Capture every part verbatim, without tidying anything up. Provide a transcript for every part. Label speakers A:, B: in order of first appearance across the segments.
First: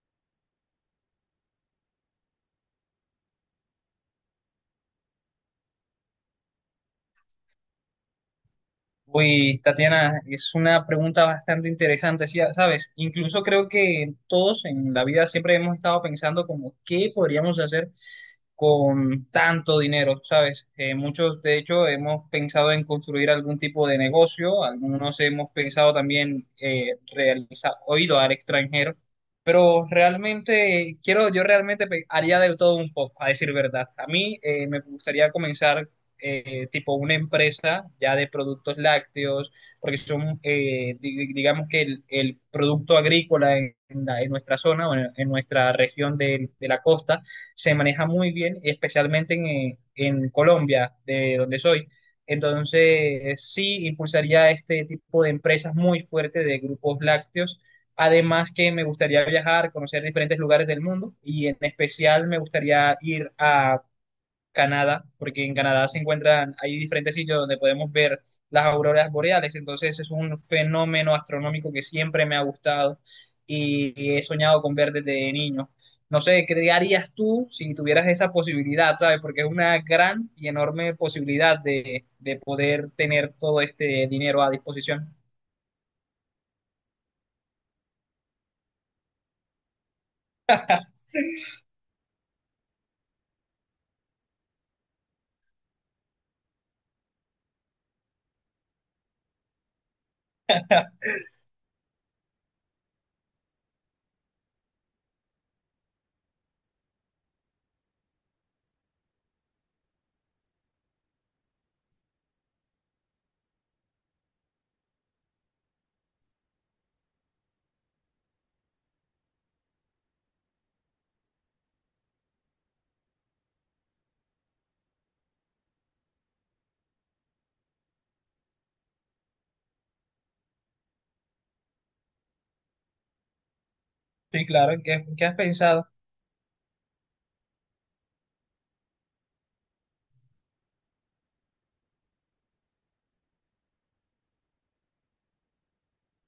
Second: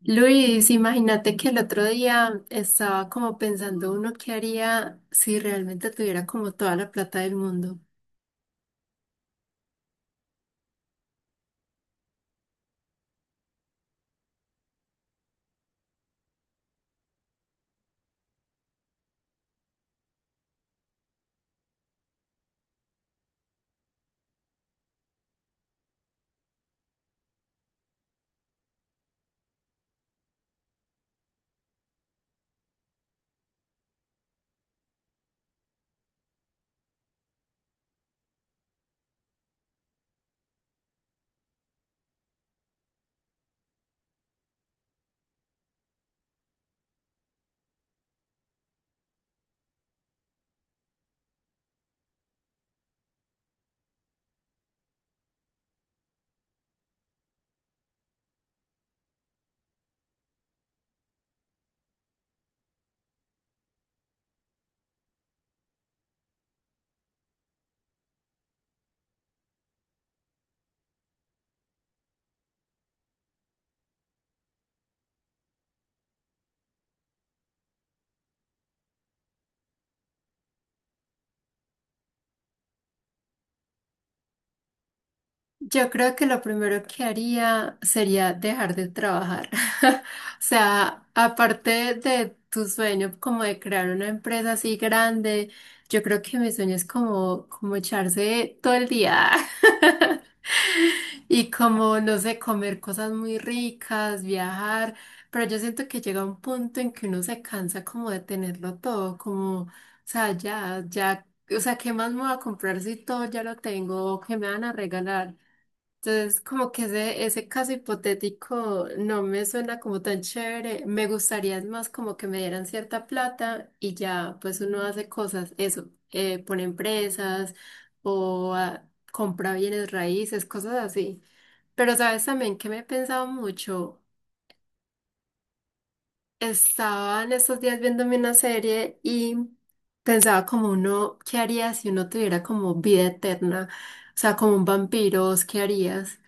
A: Luis, imagínate que el otro día estaba como pensando uno qué haría si realmente tuviera como toda la plata del mundo.
B: Uy, Tatiana, es una pregunta bastante interesante, sí, ¿sabes? Incluso creo que todos en la vida siempre hemos estado pensando como qué podríamos hacer con tanto dinero, ¿sabes? Eh, muchos, de hecho, hemos pensado en construir algún tipo de negocio, algunos hemos pensado también eh, realizar o ido al extranjero, pero realmente, quiero, yo realmente pe- haría de todo un poco, a decir verdad. A mí eh, me gustaría comenzar eh, tipo una empresa ya de productos lácteos, porque son, eh, di- digamos que el, el producto agrícola en, la- en nuestra zona o en, en nuestra región de, de la costa se maneja muy bien, especialmente en, eh, en Colombia, de donde soy. Entonces, sí impulsaría este tipo de empresas muy fuerte de grupos lácteos. Además que me gustaría viajar, conocer diferentes lugares del mundo y en especial me gustaría ir a Canadá, porque en Canadá se encuentran, hay diferentes sitios donde podemos ver las auroras boreales, entonces es un fenómeno astronómico que siempre me ha gustado y, y he soñado con ver desde niño. No sé, ¿qué harías tú si tuvieras esa posibilidad, sabes? Porque es una gran y enorme posibilidad de, de poder tener todo este dinero a disposición.
A: Yo creo que lo primero que haría sería dejar de trabajar. O sea, aparte de tu sueño como de crear una empresa así grande, yo creo que mi sueño es como, como echarse todo el día. Y como, no sé, comer cosas muy ricas, viajar. Pero yo siento que llega un punto en que uno se cansa como de tenerlo todo, como, o sea, ya, ya, o sea, ¿qué más me voy a comprar si todo ya lo tengo? ¿O qué me van a regalar? Entonces, como que ese, ese caso hipotético no me suena como tan chévere. Me gustaría es más como que me dieran cierta plata y ya, pues uno hace cosas, eso, eh, pone empresas o ah, compra bienes raíces, cosas así. Pero sabes también que me he pensado mucho.
B: Sí, claro, ¿en qué, en qué has pensado?
A: Estaba en estos días viéndome una serie y pensaba como uno, ¿qué haría si uno tuviera como vida eterna? O sea, como un vampiro, ¿vos ¿qué harías?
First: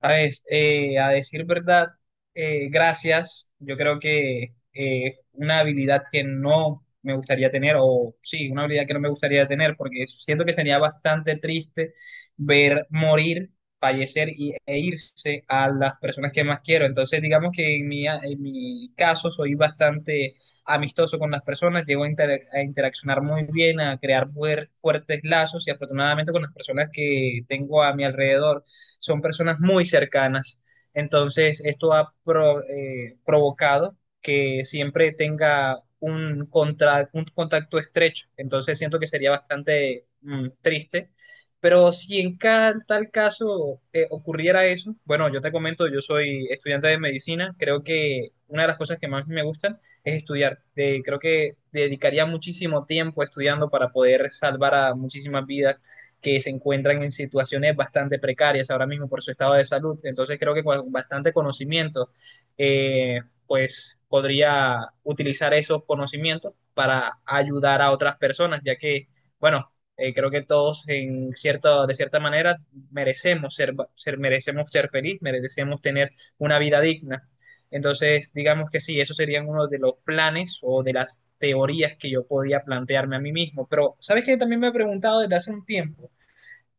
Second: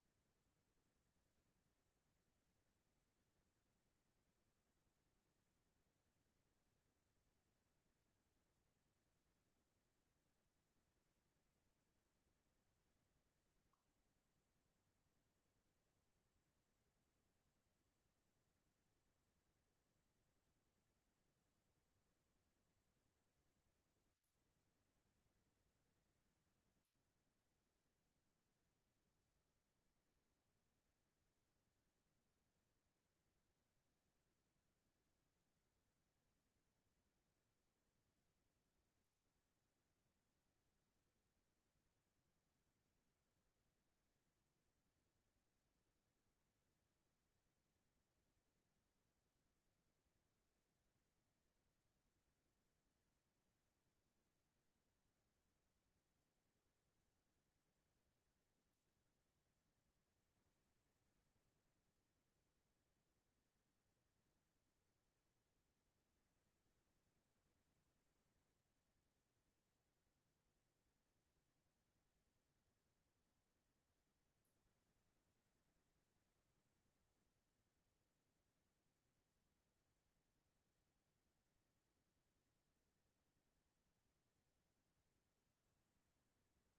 B: ¿Sabes? Eh, a decir verdad, eh, gracias. Yo creo que eh, una habilidad que no me gustaría tener, o sí, una habilidad que no me gustaría tener, porque siento que sería bastante triste ver morir, fallecer y, e irse a las personas que más quiero. Entonces, digamos que en mi, en mi caso soy bastante amistoso con las personas, llego a, inter- a interaccionar muy bien, a crear fuer- fuertes lazos y afortunadamente con las personas que tengo a mi alrededor son personas muy cercanas. Entonces, esto ha pro- eh, provocado que siempre tenga un, contra- un contacto estrecho. Entonces, siento que sería bastante mm, triste. Pero si en ca- tal caso eh, ocurriera eso, bueno, yo te comento, yo soy estudiante de medicina, creo que una de las cosas que más me gustan es estudiar. Eh, creo que dedicaría muchísimo tiempo estudiando para poder salvar a muchísimas vidas que se encuentran en situaciones bastante precarias ahora mismo por su estado de salud. Entonces creo que con bastante conocimiento, eh, pues podría utilizar esos conocimientos para ayudar a otras personas, ya que, bueno, eh, creo que todos en cierta, de cierta manera merecemos ser, ser, merecemos ser feliz, merecemos tener una vida digna. Entonces, digamos que sí, esos serían uno de los planes o de las teorías que yo podía plantearme a mí mismo. Pero, ¿sabes qué? También me he preguntado desde hace un tiempo,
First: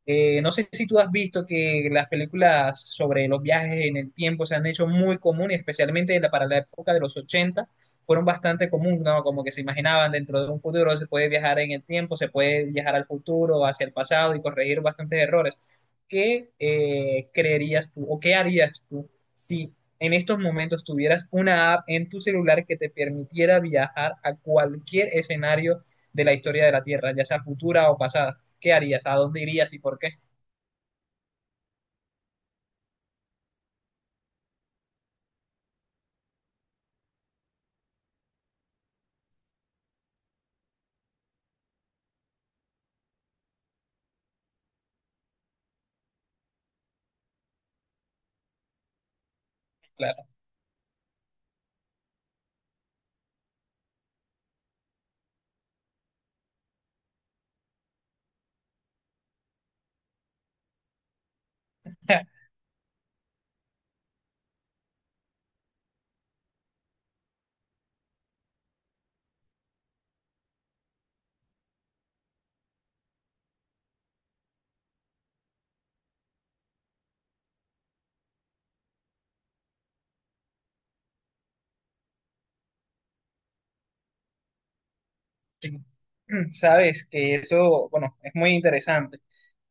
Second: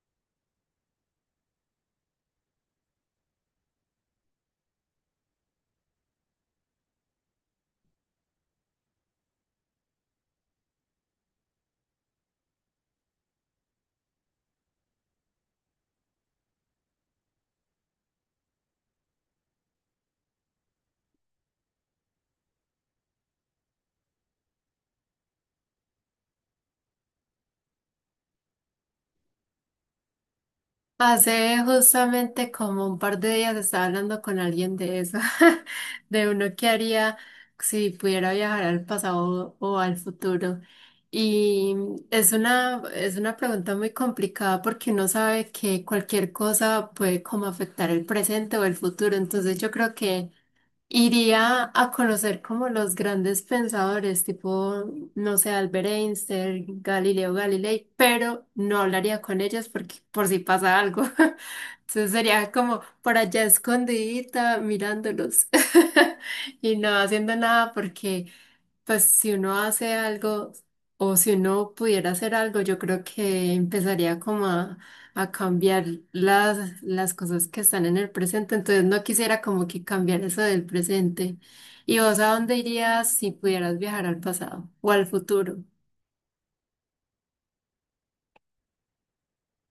B: eh, no sé si tú has visto que las películas sobre los viajes en el tiempo se han hecho muy comunes, especialmente en la- para la época de los ochenta, fueron bastante comunes, ¿no? Como que se imaginaban dentro de un futuro se puede viajar en el tiempo, se puede viajar al futuro, hacia el pasado y corregir bastantes errores. ¿Qué eh, creerías tú o qué harías tú si en estos momentos tuvieras una app en tu celular que te permitiera viajar a cualquier escenario de la historia de la Tierra, ya sea futura o pasada? ¿Qué harías? ¿A dónde irías y por qué?
A: Hace justamente como un par de días estaba hablando con alguien de eso, de uno que haría si pudiera viajar al pasado o al futuro. Y mm, es una, es una pregunta muy complicada porque uno sabe que cualquier cosa puede como afectar el presente o el futuro. Entonces yo creo
B: Claro.
A: que iría a conocer como los grandes pensadores, tipo, no sé, Albert Einstein, Galileo Galilei, pero no hablaría con ellos porque por si pasa algo. Entonces sería como por allá escondidita mirándolos y no haciendo nada porque pues si uno hace algo o si uno pudiera hacer algo, yo creo que empezaría como a a cambiar las, las cosas que están en el presente, entonces no quisiera como que cambiar eso del presente. ¿Y vos a dónde irías si pudieras viajar al pasado o al futuro?
B: Sí. Sabes que eso, bueno, es muy interesante,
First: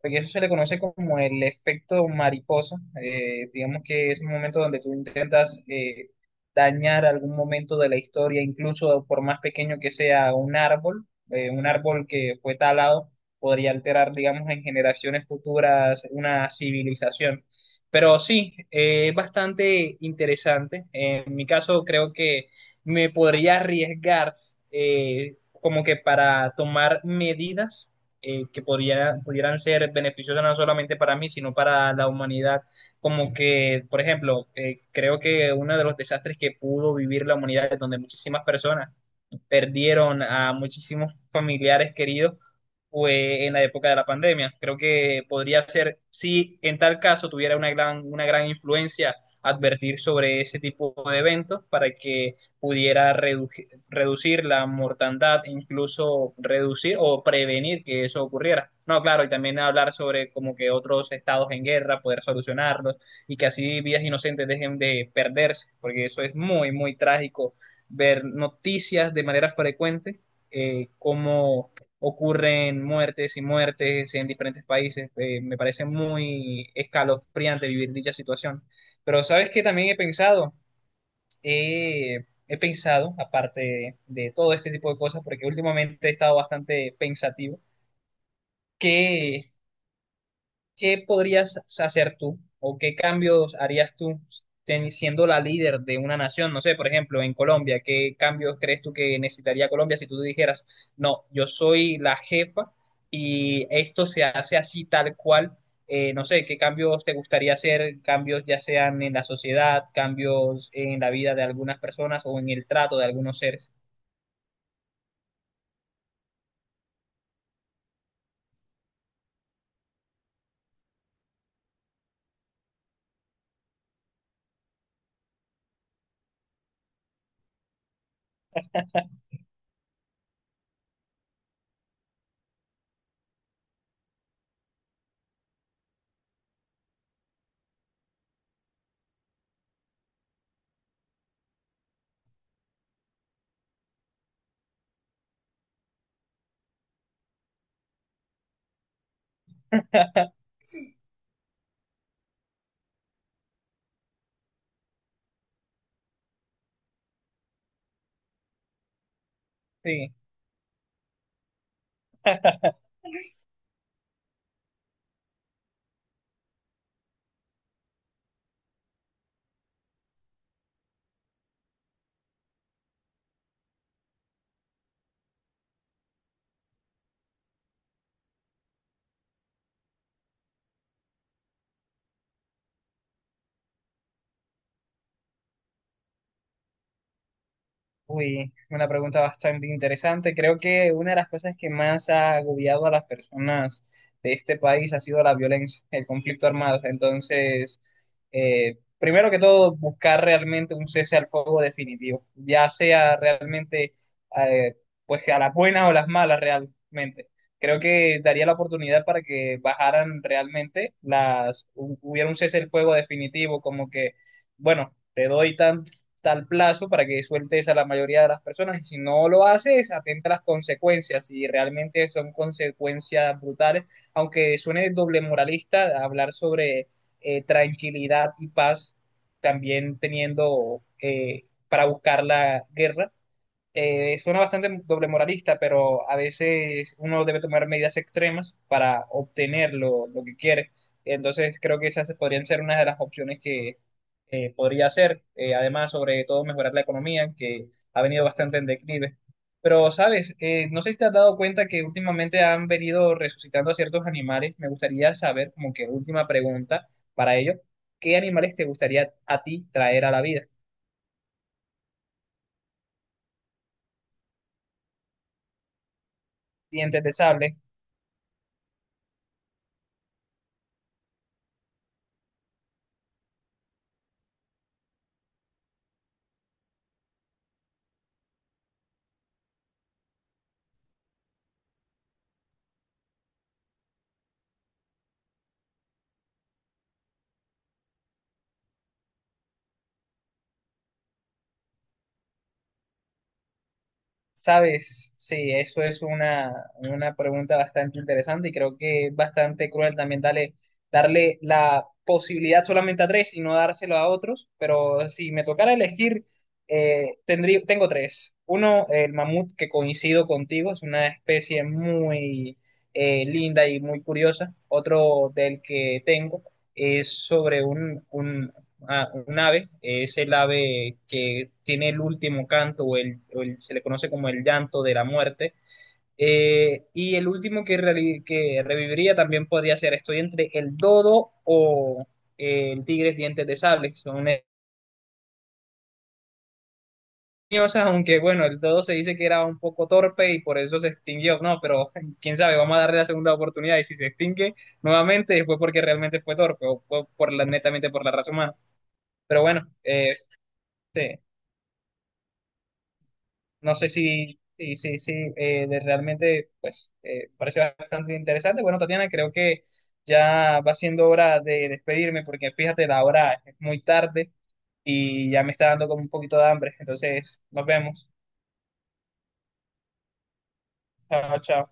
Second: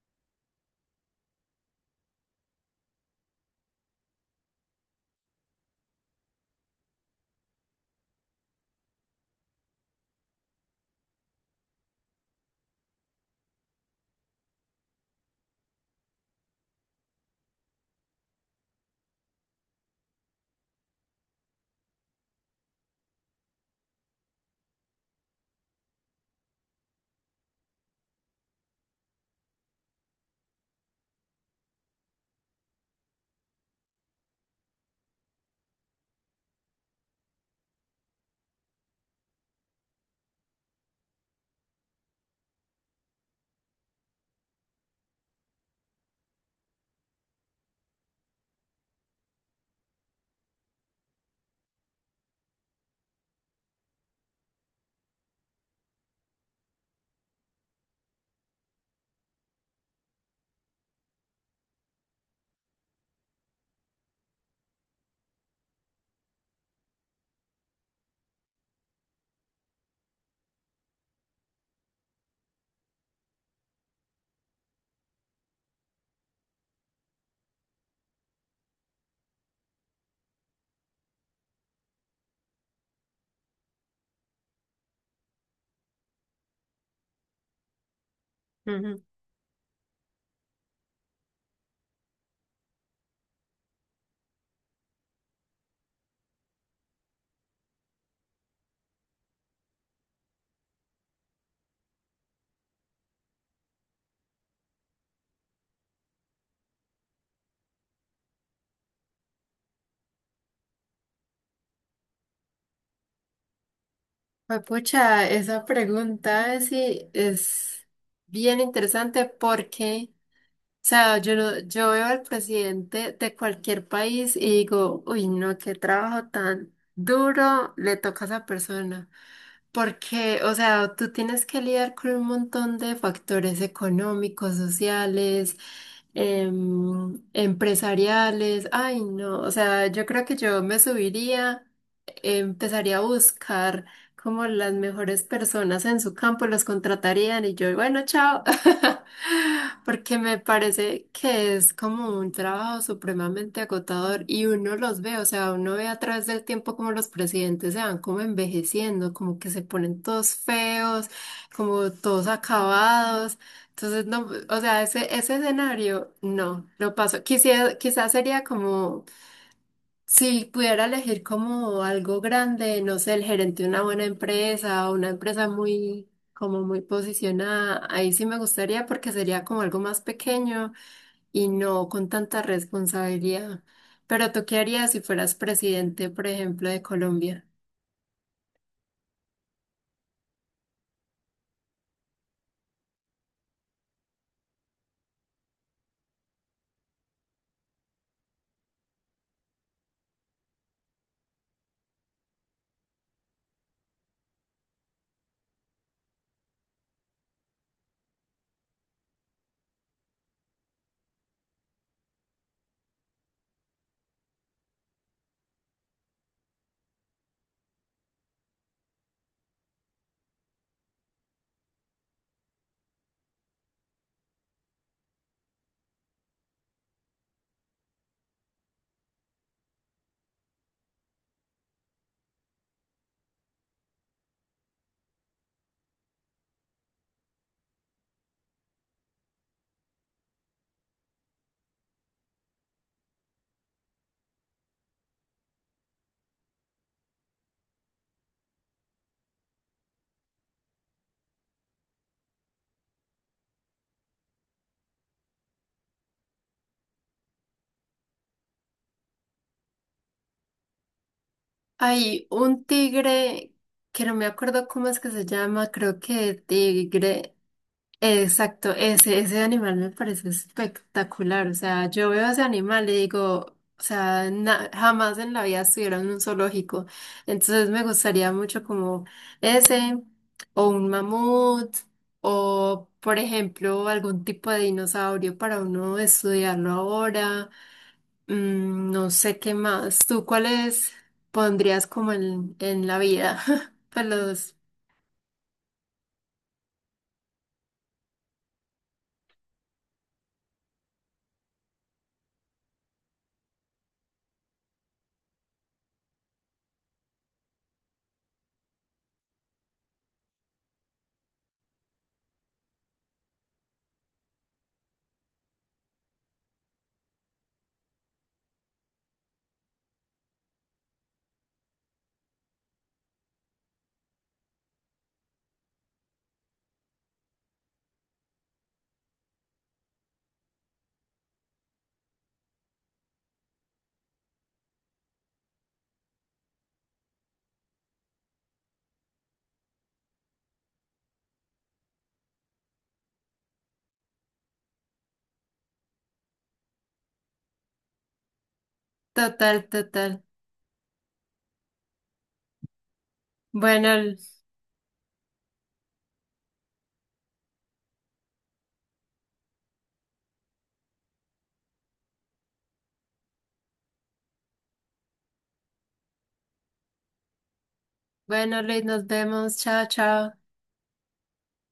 B: porque eso se le conoce como el efecto mariposa. Eh, digamos que es un momento donde tú intentas eh, dañar algún momento de la historia, incluso por más pequeño que sea un árbol, eh, un árbol que fue talado, podría alterar, digamos, en generaciones futuras una civilización. Pero sí, eh, es bastante interesante. En mi caso, creo que me podría arriesgar. eh, Como que para tomar medidas eh, que podría- pudieran ser beneficiosas no solamente para mí, sino para la humanidad. Como que, por ejemplo, eh, creo que uno de los desastres que pudo vivir la humanidad, donde muchísimas personas perdieron a muchísimos familiares queridos fue en la época de la pandemia. Creo que podría ser, si en tal caso tuviera una gran, una gran influencia, advertir sobre ese tipo de eventos para que pudiera redu- reducir la mortandad, incluso reducir o prevenir que eso ocurriera. No, claro, y también hablar sobre como que otros estados en guerra, poder solucionarlos y que así vidas inocentes dejen de perderse, porque eso es muy, muy trágico ver noticias de manera frecuente, eh, cómo ocurren muertes y muertes en diferentes países. Eh, me parece muy escalofriante vivir dicha situación. Pero ¿sabes qué? También he pensado. Eh, he pensado, aparte de, de todo este tipo de cosas, porque últimamente he estado bastante pensativo,
A: Ujú.
B: que ¿qué podrías hacer tú o qué cambios harías tú ten- siendo la líder de una nación? No sé, por ejemplo, en Colombia, ¿qué cambios crees tú que necesitaría Colombia si tú dijeras, no, yo soy la jefa y esto se hace así tal cual? Eh, no sé, ¿qué cambios te gustaría hacer? Cambios ya sean en la sociedad, cambios en la vida de algunas personas o en el trato de algunos seres.
A: Pues, Pucha, esa pregunta es, sí es bien interesante porque, o sea, yo, no- yo veo al presidente de cualquier país y digo, uy, no, qué trabajo tan duro le toca a esa persona. Porque, o sea, tú tienes que lidiar con un montón de factores económicos, sociales, em, empresariales. Ay, no, o sea, yo creo que yo me subiría, empezaría a buscar como las mejores personas en su campo, los contratarían y yo, bueno, chao. Porque me parece que es como un trabajo supremamente agotador y uno los ve, o sea, uno ve a través del tiempo como los presidentes se van como envejeciendo, como que se ponen
B: Sí.
A: todos feos, como todos acabados. Entonces, no, o sea, ese, ese escenario, no, lo paso. Quisiera, quizás sería como si pudiera elegir como algo grande, no sé, el gerente de una buena empresa o una empresa muy, como muy posicionada, ahí sí me gustaría porque sería como algo más pequeño y no con tanta responsabilidad. Pero ¿tú qué harías si fueras presidente, por ejemplo, de Colombia?
B: Uy, una pregunta bastante interesante. Creo que una de las cosas que más ha agobiado a las personas de este país ha sido la violencia, el conflicto armado. Entonces, eh, primero que todo, buscar realmente un cese al fuego definitivo, ya sea realmente, eh, pues a las buenas o las malas realmente. Creo que daría la oportunidad para que bajaran realmente las, hu- hubiera un cese al fuego definitivo, como que, bueno, te doy tanto tal plazo para que sueltes a la mayoría de las personas. Y si no lo haces, atenta a las consecuencias. Y realmente son consecuencias brutales. Aunque suene doble moralista hablar sobre eh, tranquilidad y paz, también teniendo eh, para buscar la guerra, eh, suena bastante doble moralista, pero a veces uno debe tomar medidas extremas para obtener lo, lo que quiere. Entonces creo que esas podrían ser una de las opciones que eh, podría hacer. Eh, además, sobre todo mejorar la economía, que ha venido bastante en declive. Pero, ¿sabes? Eh, no sé si te has dado cuenta que últimamente han venido resucitando a ciertos animales. Me gustaría saber, como que última pregunta para ello, ¿qué animales te gustaría a ti traer a la vida?
A: Hay un tigre que no me acuerdo cómo es que se llama, creo que
B: Dientes de
A: tigre.
B: sable.
A: Exacto, ese, ese animal me parece espectacular. O sea, yo veo ese animal y digo, o sea, na- jamás en la vida estuviera en un zoológico. Entonces me gustaría mucho como ese, o un mamut, o por ejemplo, algún tipo de dinosaurio para uno estudiarlo ahora. Mm, no sé qué más. ¿Tú cuáles pondrías como en, en la vida? Pues los,
B: Sabes, sí, eso es una, una pregunta bastante interesante y creo que es bastante cruel también darle, darle la posibilidad solamente a tres y no dárselo a otros, pero si me tocara elegir, eh, tendría, tengo tres. Uno, el mamut, que coincido contigo, es una especie muy eh, linda y muy curiosa. Otro del que tengo es sobre un, un. Ah, un ave, es el ave que tiene el último canto o, el, o el- se le conoce como el llanto de la muerte. Eh, y el último que, reali- que reviviría también podría ser, estoy entre el dodo o eh, el tigre dientes de sable. Son leñosas, aunque bueno, el dodo se dice que era un poco torpe y por eso se extinguió, ¿no? Pero quién sabe, vamos a darle la segunda oportunidad y si se extingue nuevamente fue porque realmente fue torpe o fue por la, netamente por la raza humana. Pero
A: total,
B: bueno, eh,
A: total.
B: sí. No sé
A: Bueno.
B: si, si, si, si, eh, de realmente, pues, eh, parece bastante interesante. Bueno, Tatiana, creo que ya va siendo hora de despedirme porque fíjate, la hora es muy tarde y ya me está dando como un poquito de hambre. Entonces, nos vemos.
A: Bueno, Luis, nos vemos. Chao, chao.
B: Chao, chao.